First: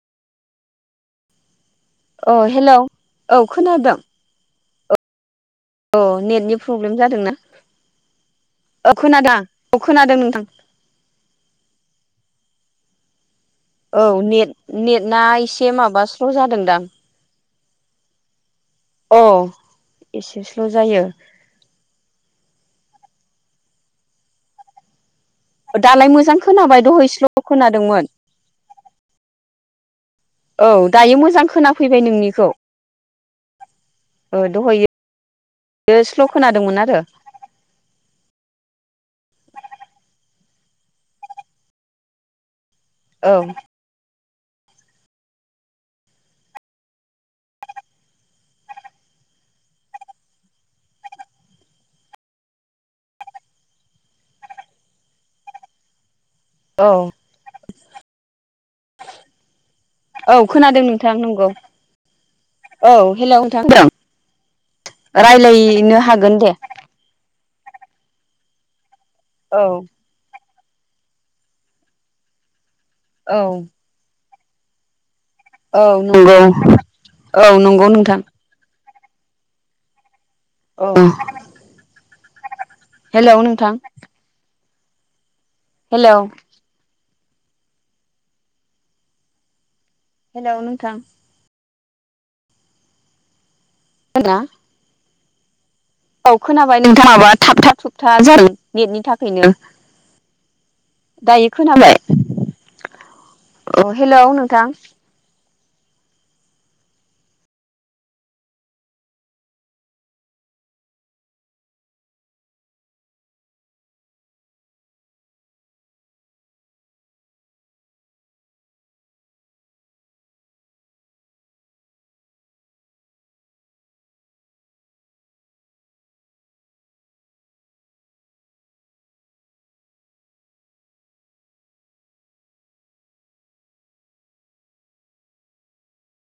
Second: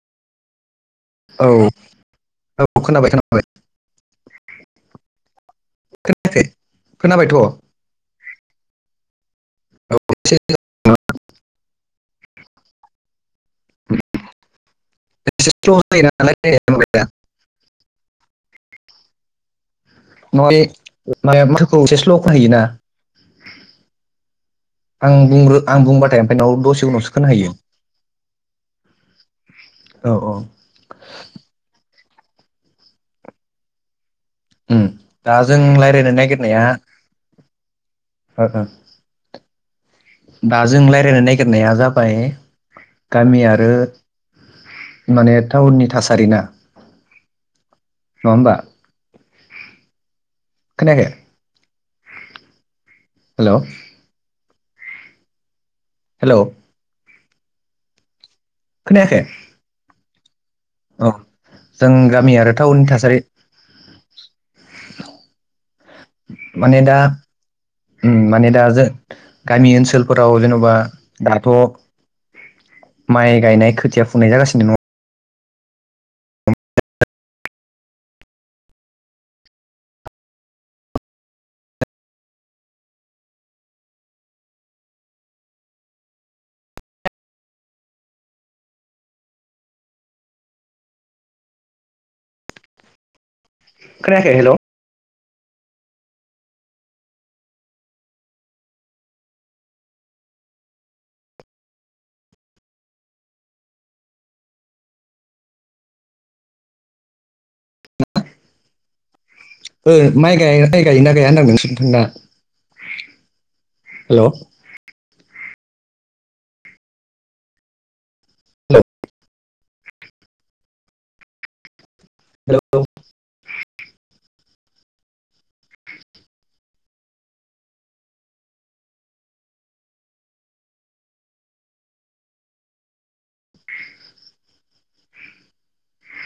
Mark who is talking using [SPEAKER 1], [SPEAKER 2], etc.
[SPEAKER 1] औ
[SPEAKER 2] औ हेलौ
[SPEAKER 1] खोनाबाय
[SPEAKER 2] औ
[SPEAKER 1] खोनाबाय
[SPEAKER 2] खोनादों औ
[SPEAKER 1] खोनायाखै
[SPEAKER 2] नेटनि प्रब्लेम जादोंना
[SPEAKER 1] खोनाबायथ' औ
[SPEAKER 2] औ खोनादों अ खोनादों
[SPEAKER 1] एसे
[SPEAKER 2] नोंथां
[SPEAKER 1] एसे
[SPEAKER 2] औ नेट नेटआ एसे
[SPEAKER 1] स्ल'
[SPEAKER 2] माब
[SPEAKER 1] जायो
[SPEAKER 2] स्ल'
[SPEAKER 1] नालाय
[SPEAKER 2] जादोंदां अ एसे स्ल' जायो
[SPEAKER 1] नेमनि थाखै एसे स्ल' खोनायोना आं बुंग्र आं
[SPEAKER 2] दालाय
[SPEAKER 1] बुंबाथाय
[SPEAKER 2] मोजां
[SPEAKER 1] ओमफ्राय
[SPEAKER 2] खोनाबाय
[SPEAKER 1] दसे
[SPEAKER 2] दहाय
[SPEAKER 1] उनावसो खोना
[SPEAKER 2] स्ल'
[SPEAKER 1] हैयो
[SPEAKER 2] खोनादोंमोन औ दायो मोजां खोनाफैबाय नोंनिखौ ओ
[SPEAKER 1] उम
[SPEAKER 2] दहायो
[SPEAKER 1] दा जों रायज्लायनो
[SPEAKER 2] स्ल'
[SPEAKER 1] नागिरनाया
[SPEAKER 2] खोनादोंमोन आरो
[SPEAKER 1] ओ ओ दा जों रायज्लायनो नागिरनाया जाबाय
[SPEAKER 2] औ
[SPEAKER 1] गामि आरो। माने टाउननि थासारि ना नङा होनबा खोनायाखै? हेलौ हेलौ
[SPEAKER 2] औ
[SPEAKER 1] खोनायाखै?
[SPEAKER 2] औ खोनादों
[SPEAKER 1] औ
[SPEAKER 2] नोंथां नंगौ
[SPEAKER 1] जों गामि आरो टाउननि
[SPEAKER 2] औ
[SPEAKER 1] थासारि
[SPEAKER 2] हेलौ नोंथां राय्लायनो हागोन दे
[SPEAKER 1] माने दा उम माने दा जों
[SPEAKER 2] औ
[SPEAKER 1] गामि ओनसोलफोराव जेन' बा दाथ'
[SPEAKER 2] औ
[SPEAKER 1] माइ गायनाय खोथिया फुननाय जागासिनो न
[SPEAKER 2] औ नंगौ औ नंगौ नोंथां। ओ हेलौ नोंथां हेलौ हेलौ नोंथां
[SPEAKER 1] खोनायाखै हेलौ
[SPEAKER 2] औ खोनाबाय नोंथाङाबा थाब थाब थुबथा जायो नेटनि थाखायनो। दायो खोनाबाय अ हेलौ नोंथां
[SPEAKER 1] [unintelligible] ओ माइ गा माइ गायो ना गाया नोंसोनथिं दा हेलौ हेलौ